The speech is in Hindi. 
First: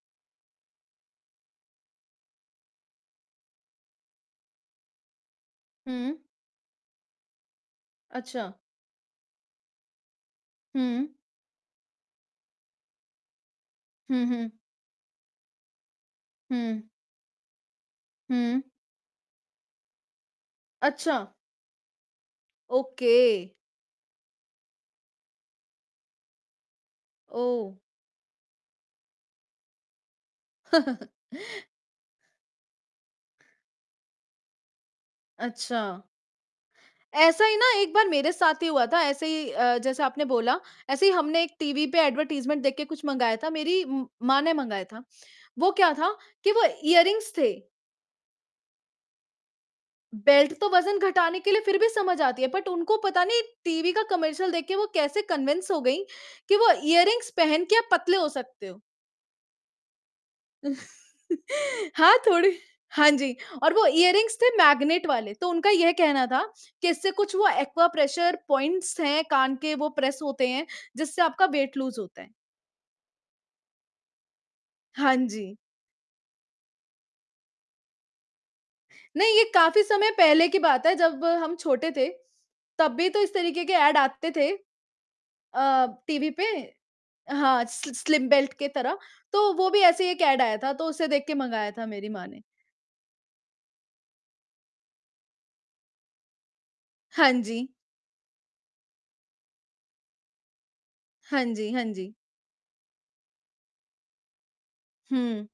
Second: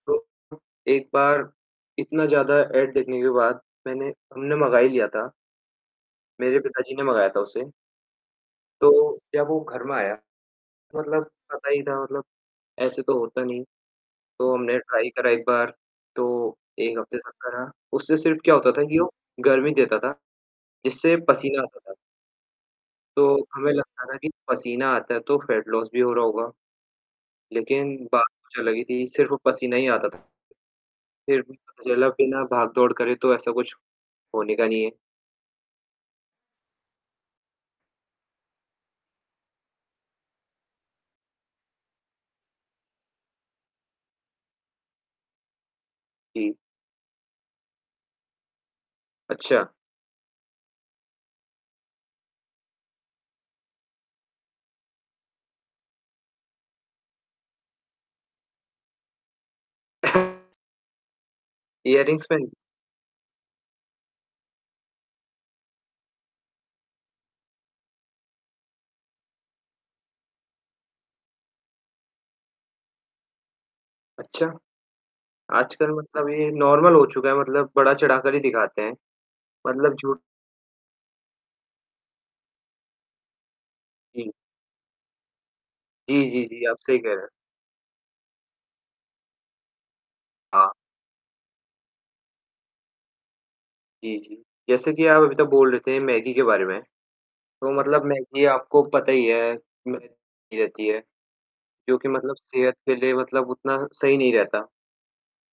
तो एक बार इतना ज़्यादा ऐड देखने के बाद मैंने हमने मँगा ही लिया था। हुँ। मेरे पिता जी ने मँगाया था उसे। अच्छा। तो जब वो घर में आया, तो हुँ। मतलब पता ही था मतलब ऐसे तो होता नहीं है। हुँ, हुँ। तो हमने ट्राई करा एक बार। तो हुँ। 1 हफ़्ते तक करा, उससे सिर्फ़ क्या हुँ। होता था कि वो गर्मी देता था, जिससे अच्छा। पसीना आता था। तो ओके। हमें लगता था कि पसीना आता है, तो फ़ैट लॉस भी हो रहा होगा। ओह! लेकिन बात कुछ अलग ही थी, सिर्फ़ वो पसीना ही आता था। फिर भी जल बिना भाग-दौड़ करे तो ऐसा कुछ होने का नहीं है। अच्छा। ऐसा ही ना एक बार मेरे साथ ही हुआ था, ऐसे ही अ, जैसा आपने बोला, ऐसे ही हमने एक टीवी पे एडवर्टाइज़मेंट देख के कुछ मँगाया था, मेरी म माँ ने मँगाया था। वो क्या था? कि जी। वो ईयररिंग्स थे। अच्छा। बेल्ट तो वज़न घटाने के लिए फिर भी समझ आती है। बट उनको पता नहीं टीवी का कमर्शियल देख के वो कैसे कन्वेंस हो गईं? कि वो ईयररिंग्स पहन के आप पतले हो सकते हो। हाँ, ईयररिंग्समेंट? थोड़ी हाँ जी, और वो ईयररिंग्स थे मैग्नेट वाले, तो उनका ये कहना था कि इससे कुछ वो एक्वाप्रेशर पॉइंट्स हैं कान के वो प्रेस होते हैं, जिससे आपका वेट लूज़ होता है। अच्छा? हाँ जी। आजकल मतलब ये नॉर्मल हो चुका है मतलब बढ़ा-चढ़ाकर ही दिखाते हैं। नहीं, ये काफ़ी मतलब समय झूठ पहले की बात है जब हम छोटे थे। तब भी तो इस तरीके के ऐड जी। आते थे अ, जी, टीवी जी, पे। जी, आप सही कह रहे हैं। हाँ, सि स्लिम बेल्ट के तरह। तो वो भी ऐसे ही एक ऐड आया हाँ। था, तो उसे देख के मँगाया था मेरी माँ ने। जी, जी। जैसे कि आप अभी तो बोल रहे थे मैगी के बारे में। हाँ तो जी। मतलब मैगी आपको पता ही है, मै गी रहती है, हाँ जी, हाँ जो कि जी। मतलब सेहत के लिए मतलब उतना सही नहीं रहता। हुँ।